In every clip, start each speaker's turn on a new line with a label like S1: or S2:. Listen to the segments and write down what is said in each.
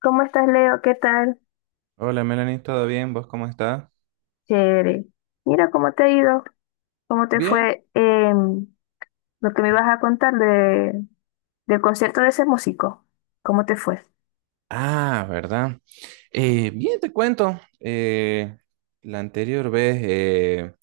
S1: ¿Cómo estás, Leo? ¿Qué tal?
S2: Hola Melanie, ¿todo bien? ¿Vos cómo estás?
S1: Chévere. Mira cómo te ha ido, cómo te
S2: Bien.
S1: fue em, lo que me ibas a contar del concierto de ese músico. ¿Cómo te fue?
S2: Ah, ¿verdad? Bien, te cuento. La anterior vez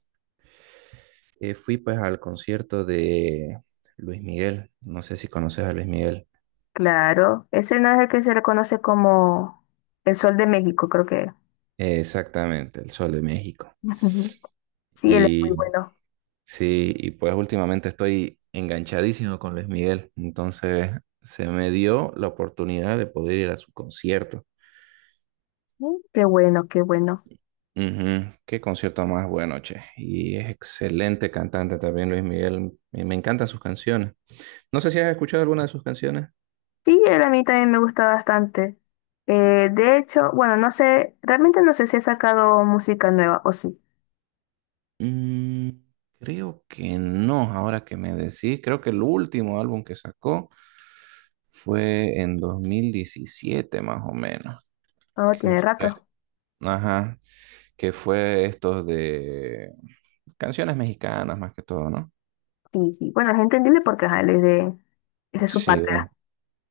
S2: fui pues al concierto de Luis Miguel. No sé si conoces a Luis Miguel.
S1: Claro, ese no es el que se le conoce como el Sol de México, creo que es.
S2: Exactamente, El Sol de México.
S1: Sí, él es muy
S2: Y
S1: bueno.
S2: sí, y pues últimamente estoy enganchadísimo con Luis Miguel. Entonces se me dio la oportunidad de poder ir a su concierto.
S1: Mm, qué bueno, qué bueno.
S2: Ujú. Qué concierto más bueno, che. Y es excelente cantante también Luis Miguel. Me encantan sus canciones. No sé si has escuchado alguna de sus canciones.
S1: Sí, él a mí también me gusta bastante. De hecho, bueno, no sé, realmente no sé si ha sacado música nueva o sí.
S2: Mm, creo que no, ahora que me decís. Creo que el último álbum que sacó fue en 2017, más o menos.
S1: Oh,
S2: Que
S1: tiene
S2: fue,
S1: rato.
S2: ajá, que fue estos de canciones mexicanas más que todo, ¿no?
S1: Sí, sí. Bueno, es entendible porque ajá, él es de. Esa es su
S2: Sí.
S1: patria.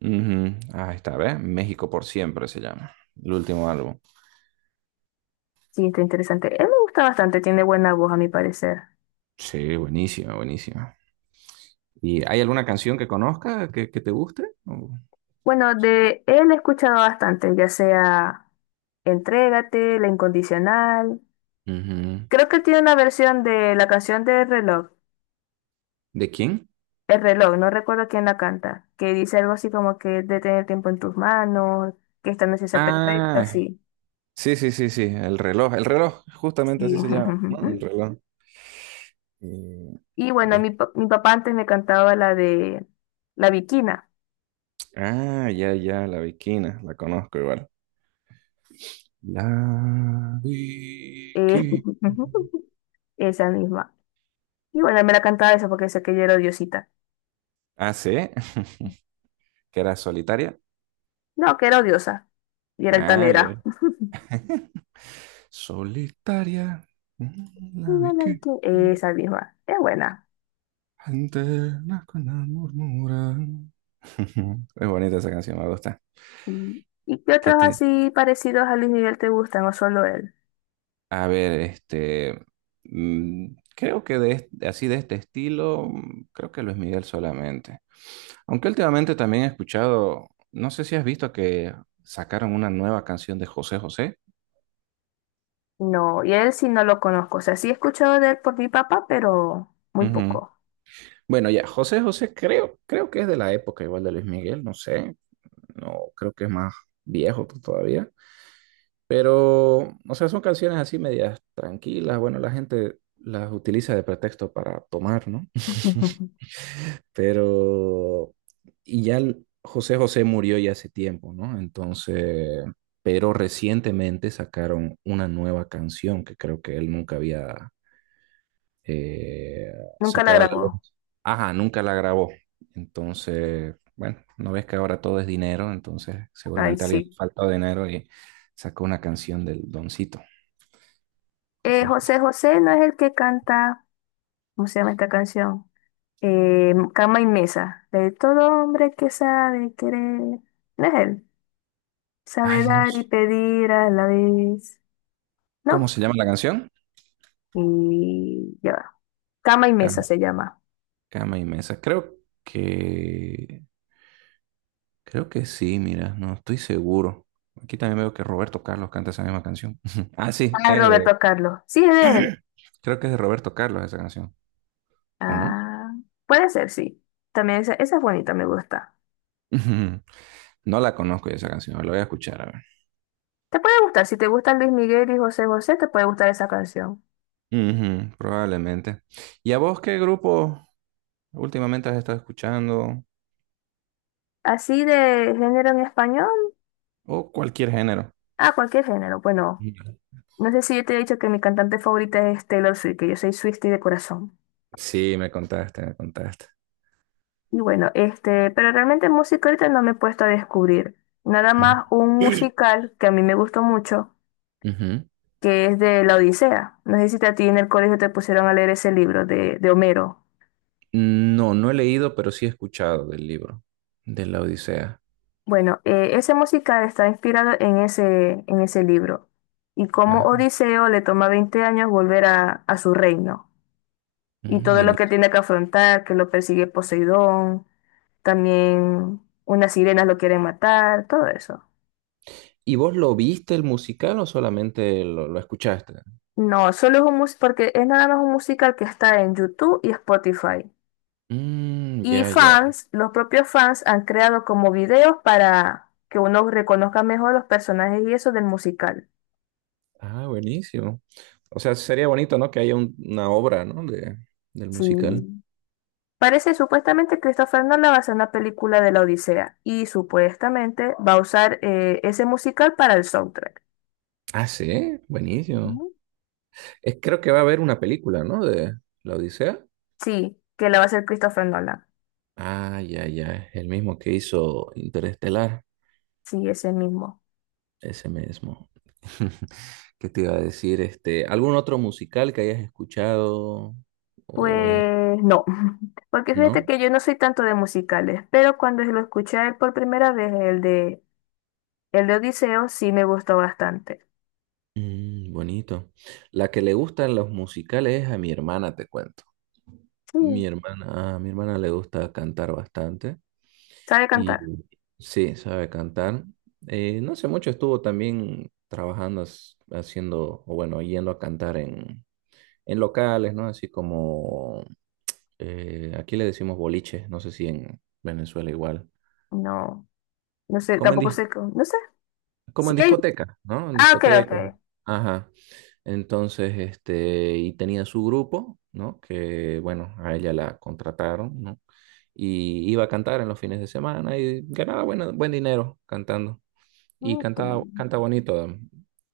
S2: Ujú. Ah, esta vez México por siempre se llama. El último álbum.
S1: Sí, está interesante. Él me gusta bastante, tiene buena voz a mi parecer.
S2: Sí, buenísima, buenísima. ¿Y hay alguna canción que conozca que te guste? O-
S1: Bueno, de él he escuchado bastante, ya sea Entrégate, La Incondicional.
S2: Ujú.
S1: Creo que tiene una versión de la canción de reloj.
S2: ¿De quién?
S1: El reloj, no recuerdo quién la canta, que dice algo así como que de tener el tiempo en tus manos, que esta noche sea perfecta,
S2: Ah,
S1: sí.
S2: sí, sí, sí, sí, el reloj, justamente
S1: Sí.
S2: así se llama, ¿no? El reloj. Y
S1: Y bueno,
S2: de-
S1: mi papá antes me cantaba la de La Bikina.
S2: Ah, ya, ya, la Bikina, la conozco igual. La
S1: Eh,
S2: Bikina.
S1: Esa misma. Y bueno, me la cantaba esa porque sé que yo era odiosita.
S2: Ah, sí, que era solitaria.
S1: No, que era odiosa. Y era
S2: Ah, ya.
S1: altanera.
S2: Solitaria, la
S1: Mira
S2: Bikina.
S1: esa misma. Es buena.
S2: Anternas con amor murmuran. Es bonita esa canción, me gusta.
S1: Mm. ¿Y qué
S2: ¿Qué
S1: otros
S2: te...?
S1: así parecidos a Luis Miguel te gustan o solo él?
S2: A ver, este, creo que así de este estilo, creo que Luis Miguel solamente. Aunque últimamente también he escuchado, no sé si has visto que sacaron una nueva canción de José José.
S1: No, y a él sí no lo conozco. O sea, sí he escuchado de él por mi papá, pero muy
S2: Ujú.
S1: poco.
S2: Bueno, ya, José José creo que es de la época igual de Luis Miguel, no sé, no creo que es más viejo todavía. Pero, o sea, son canciones así medias tranquilas. Bueno, la gente las utiliza de pretexto para tomar, ¿no? Pero, y ya José José murió ya hace tiempo, ¿no? Entonces, pero recientemente sacaron una nueva canción que creo que él nunca había eh,
S1: Nunca la
S2: sacado a la
S1: grabó.
S2: luz. Ajá, nunca la grabó. Entonces, bueno, no ves que ahora todo es dinero, entonces
S1: Ay,
S2: seguramente alguien le
S1: sí.
S2: falta dinero y sacó una canción del Doncito, José José.
S1: José José no es el que canta. ¿Cómo se llama esta canción? Cama y Mesa. De todo hombre que sabe querer. No es él. Sabe
S2: Ay, no.
S1: dar y pedir a la vez,
S2: ¿Cómo
S1: ¿no?
S2: se llama la canción?
S1: Y ya va. Cama y mesa
S2: Cama,
S1: se llama.
S2: cama y mesa. Que. Creo que sí, mira, no estoy seguro. Aquí también veo que Roberto Carlos canta esa misma canción. Ah, sí,
S1: Ah, es
S2: es de.
S1: Roberto Carlos. Sí, es de él.
S2: Creo que es de Roberto Carlos esa canción. ¿O no?
S1: Ah, puede ser, sí. También esa es bonita, me gusta.
S2: Ujú. No la conozco esa canción, la voy a escuchar, a ver.
S1: Te puede gustar, si te gustan Luis Miguel y José José, te puede gustar esa canción.
S2: Ujú, probablemente. ¿Y a vos qué grupo últimamente has estado escuchando?
S1: Así de género en español,
S2: O cualquier género.
S1: ah, cualquier género. Bueno,
S2: Ujú.
S1: no sé si yo te he dicho que mi cantante favorita es Taylor Swift, que yo soy Swiftie de corazón.
S2: Sí, me contaste, me contaste.
S1: Y bueno, este, pero realmente música ahorita no me he puesto a descubrir. Nada
S2: Ujú.
S1: más un musical que a mí me gustó mucho,
S2: Ujú.
S1: que es de La Odisea. No sé si a ti en el colegio te pusieron a leer ese libro de Homero.
S2: No, no he leído, pero sí he escuchado del libro, de la Odisea.
S1: Bueno, ese musical está inspirado en ese libro. Y cómo
S2: Ah,
S1: Odiseo le toma 20 años volver a su reino. Y todo lo que
S2: buenísimo.
S1: tiene que afrontar, que lo persigue Poseidón, también unas sirenas lo quieren matar, todo eso.
S2: ¿Y vos lo viste el musical o solamente lo escuchaste?
S1: No, solo es un mus- porque es nada más un musical que está en YouTube y Spotify.
S2: Mm,
S1: Y
S2: ya, ya.
S1: fans, los propios fans han creado como videos para que uno reconozca mejor los personajes y eso del musical.
S2: Ah, buenísimo. O sea, sería bonito, ¿no? Que haya una obra, ¿no? Del musical.
S1: Sí. Parece supuestamente Christopher Nolan va a hacer una película de la Odisea y supuestamente va a usar ese musical para el soundtrack.
S2: Ah, sí, buenísimo.
S1: Ujú.
S2: Creo que va a haber una película, ¿no? De la Odisea.
S1: Sí, que la va a hacer Christopher Nolan.
S2: Ah, ya, ya. El mismo que hizo Interestelar.
S1: Sí, ese mismo.
S2: Ese mismo. ¿Qué te iba a decir? Este, ¿algún otro musical que hayas escuchado? O,
S1: Pues no, porque fíjate
S2: ¿no?
S1: que yo no soy tanto de musicales, pero cuando lo escuché a él por primera vez, el el de Odiseo, sí me gustó bastante.
S2: Mm, bonito. La que le gustan los musicales es a mi hermana, te cuento. Mi
S1: Sí.
S2: hermana, a mi hermana le gusta cantar bastante
S1: ¿Sabe cantar?
S2: y sí, sabe cantar. No hace mucho estuvo también trabajando, haciendo, o bueno, yendo a cantar en, locales, ¿no? Así como aquí le decimos boliche, no sé si en Venezuela igual.
S1: No, no sé,
S2: Como en,
S1: tampoco
S2: dis-
S1: sé, no sé.
S2: Como
S1: Sí,
S2: en discoteca, ¿no? En
S1: ah, ok,
S2: discotecas.
S1: ok.
S2: Ajá. Entonces, este, y tenía su grupo, ¿no? Que, bueno, a ella la contrataron, ¿no? Y iba a cantar en los fines de semana y ganaba buen dinero cantando. Y
S1: Ok.
S2: canta bonito.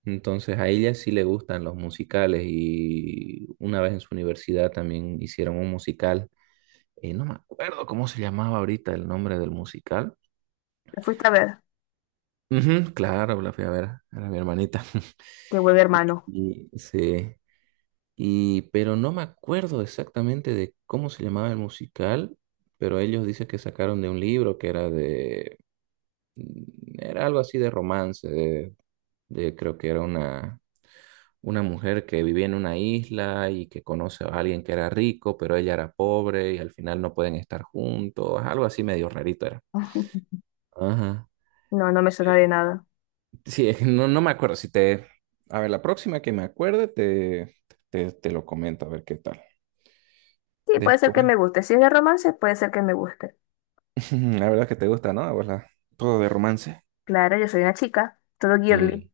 S2: Entonces, a ella sí le gustan los musicales y una vez en su universidad también hicieron un musical no me acuerdo cómo se llamaba ahorita el nombre del musical.
S1: La fuiste a ver,
S2: Ujú, claro, la fui a ver, era mi hermanita.
S1: que vuelve hermano.
S2: Sí, pero no me acuerdo exactamente de cómo se llamaba el musical, pero ellos dicen que sacaron de un libro que era de, era algo así de romance, creo que era una mujer que vivía en una isla y que conoce a alguien que era rico, pero ella era pobre y al final no pueden estar juntos, algo así medio rarito era. Ajá.
S1: No, no me suena de nada.
S2: Sí, no, no me acuerdo. Si te. A ver, la próxima que me acuerde, te lo comento, a ver qué tal.
S1: Sí, puede ser que
S2: Después,
S1: me guste. Si es de romance, puede ser que me guste.
S2: la verdad es que te gusta, ¿no? A vos todo de romance.
S1: Claro, yo soy una chica, todo
S2: Mm.
S1: girly.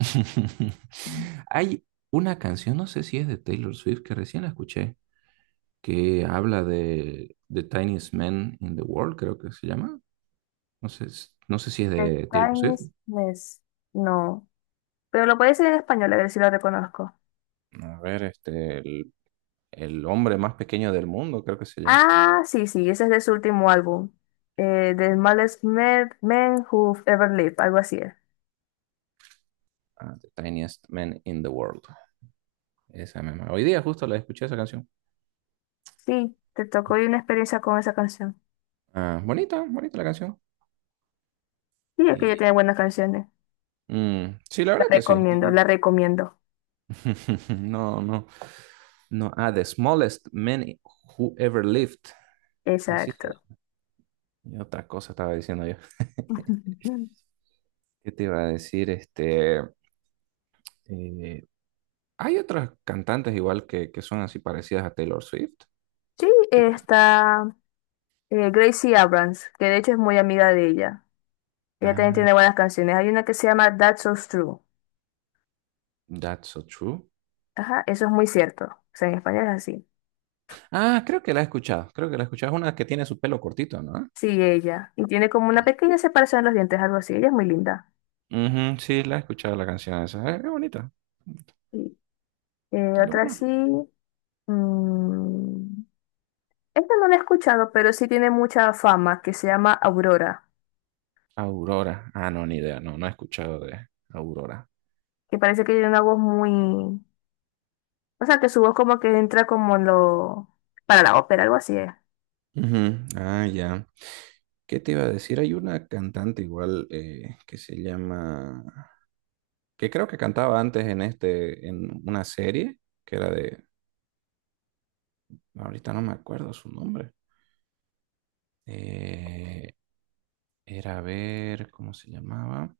S2: Hay una canción, no sé si es de Taylor Swift, que recién la escuché, que habla de The Tiniest Man in the World, creo que se llama. No sé, no sé si es
S1: The
S2: de Taylor
S1: Time
S2: Swift.
S1: is Mess. No, pero lo puede decir en español, a ver si lo reconozco.
S2: A ver, este, el hombre más pequeño del mundo, creo que se llama.
S1: Ah, sí, sí, ese es de su último álbum. The Smallest Men, Who've Ever Lived, algo así es.
S2: Ah, The Tiniest Man in the World. Esa misma. Hoy día justo la escuché esa canción.
S1: Sí, te tocó y una experiencia con esa canción.
S2: Ah, bonita, bonita la canción.
S1: Sí, es que ella
S2: Y,
S1: tiene buenas canciones.
S2: sí, la
S1: La
S2: verdad que sí.
S1: recomiendo, la recomiendo.
S2: No, no, no. Ah, The Smallest Man Who Ever Lived. Así se
S1: Exacto.
S2: llama. Y otra cosa estaba diciendo yo. ¿Qué te iba a decir? Este, eh, hay otras cantantes igual que son así parecidas a Taylor Swift.
S1: Sí,
S2: ¿Qué tal?
S1: está Gracie Abrams, que de hecho es muy amiga de ella. Ella también
S2: Ah,
S1: tiene buenas canciones. Hay una que se llama That's So True.
S2: That's So True.
S1: Ajá, eso es muy cierto. O sea, en español es así.
S2: Ah, creo que la he escuchado. Creo que la he escuchado. Es una que tiene su pelo cortito, ¿no?
S1: Sí, ella. Y tiene como una pequeña separación en los dientes, algo así. Ella es muy linda.
S2: Ujú, sí, la he escuchado la canción esa. Es bonita.
S1: Sí. Eh,
S2: Es lo
S1: otra sí.
S2: bueno.
S1: mm, esta no la he escuchado, pero sí tiene mucha fama, que se llama Aurora,
S2: Aurora. Ah, no, ni idea. No, no he escuchado de Aurora.
S1: que parece que tiene una voz muy. O sea, que su voz como que entra como en lo. Para la ópera, algo así. Es.
S2: Ujú. Ah, ya. ¿Qué te iba a decir? Hay una cantante igual que se llama, que creo que cantaba antes en este, en una serie que era de, ahorita no me acuerdo su nombre. Eh, era a ver, ¿cómo se llamaba?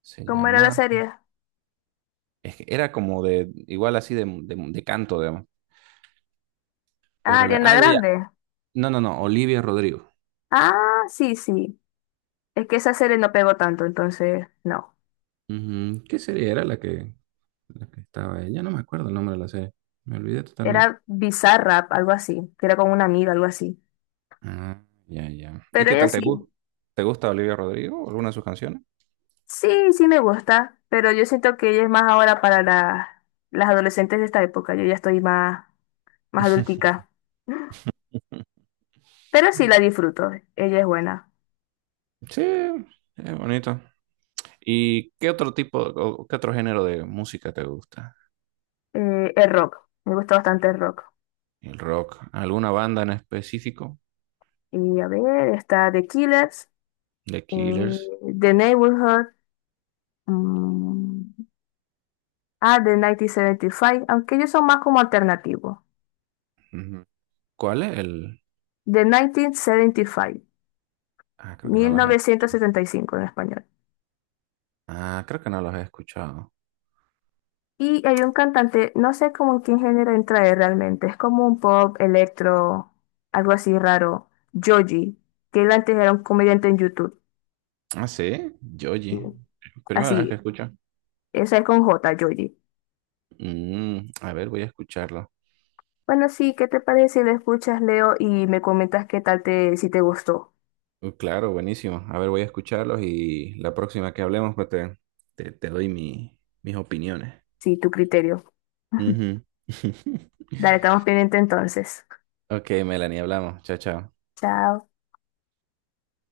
S2: Se
S1: ¿Cómo era la
S2: llamaba,
S1: serie?
S2: es que era como de, igual así de canto, digamos.
S1: Ah, Ariana
S2: Ah, ya, ya.
S1: Grande.
S2: No, no, no, Olivia Rodrigo.
S1: Ah, sí, sí. Es que esa serie no pegó tanto, entonces no.
S2: Ujú. ¿Qué serie era la que estaba? Ya no me acuerdo el nombre de la serie. Me olvidé totalmente.
S1: Era Bizarrap, algo así, que era con una amiga, algo así.
S2: Ah, ya, ya. ¿Y
S1: Pero
S2: qué
S1: ella
S2: tal te
S1: sí.
S2: gusta? ¿Te gusta Olivia Rodrigo o alguna de sus canciones?
S1: Sí, sí me gusta, pero yo siento que ella es más ahora para las adolescentes de esta época. Yo ya estoy más, más adultica. Pero sí la disfruto, ella es buena.
S2: Sí, es bonito. ¿Y qué otro tipo o qué otro género de música te gusta?
S1: El rock, me gusta bastante el rock.
S2: El rock. ¿Alguna banda en específico?
S1: Y a ver, está The Killers,
S2: The
S1: eh,
S2: Killers.
S1: The Neighborhood, mm, The 1975, aunque ellos son más como alternativos.
S2: Ujú. ¿Cuál es el?
S1: The 1975
S2: Ah, creo que no
S1: mil
S2: los he
S1: novecientos
S2: escuchado.
S1: setenta y cinco en español.
S2: Ah, creo que no los he escuchado.
S1: Y hay un cantante, no sé cómo en qué género entra él realmente, es como un pop, electro, algo así raro. Joji, que él antes era un comediante en YouTube.
S2: Ah, sí, Joji. Primera vez que
S1: Así,
S2: escucho.
S1: esa es con J, Joji.
S2: A ver, voy a escucharlo.
S1: Bueno, sí, ¿qué te parece si lo escuchas, Leo, y me comentas si te gustó,
S2: Claro, buenísimo. A ver, voy a escucharlos y la próxima que hablemos, pues te, doy mis opiniones.
S1: si tu criterio?
S2: Ujú.
S1: Dale, estamos pendientes entonces.
S2: Ok, Melanie, hablamos. Chao, chao.
S1: Chao.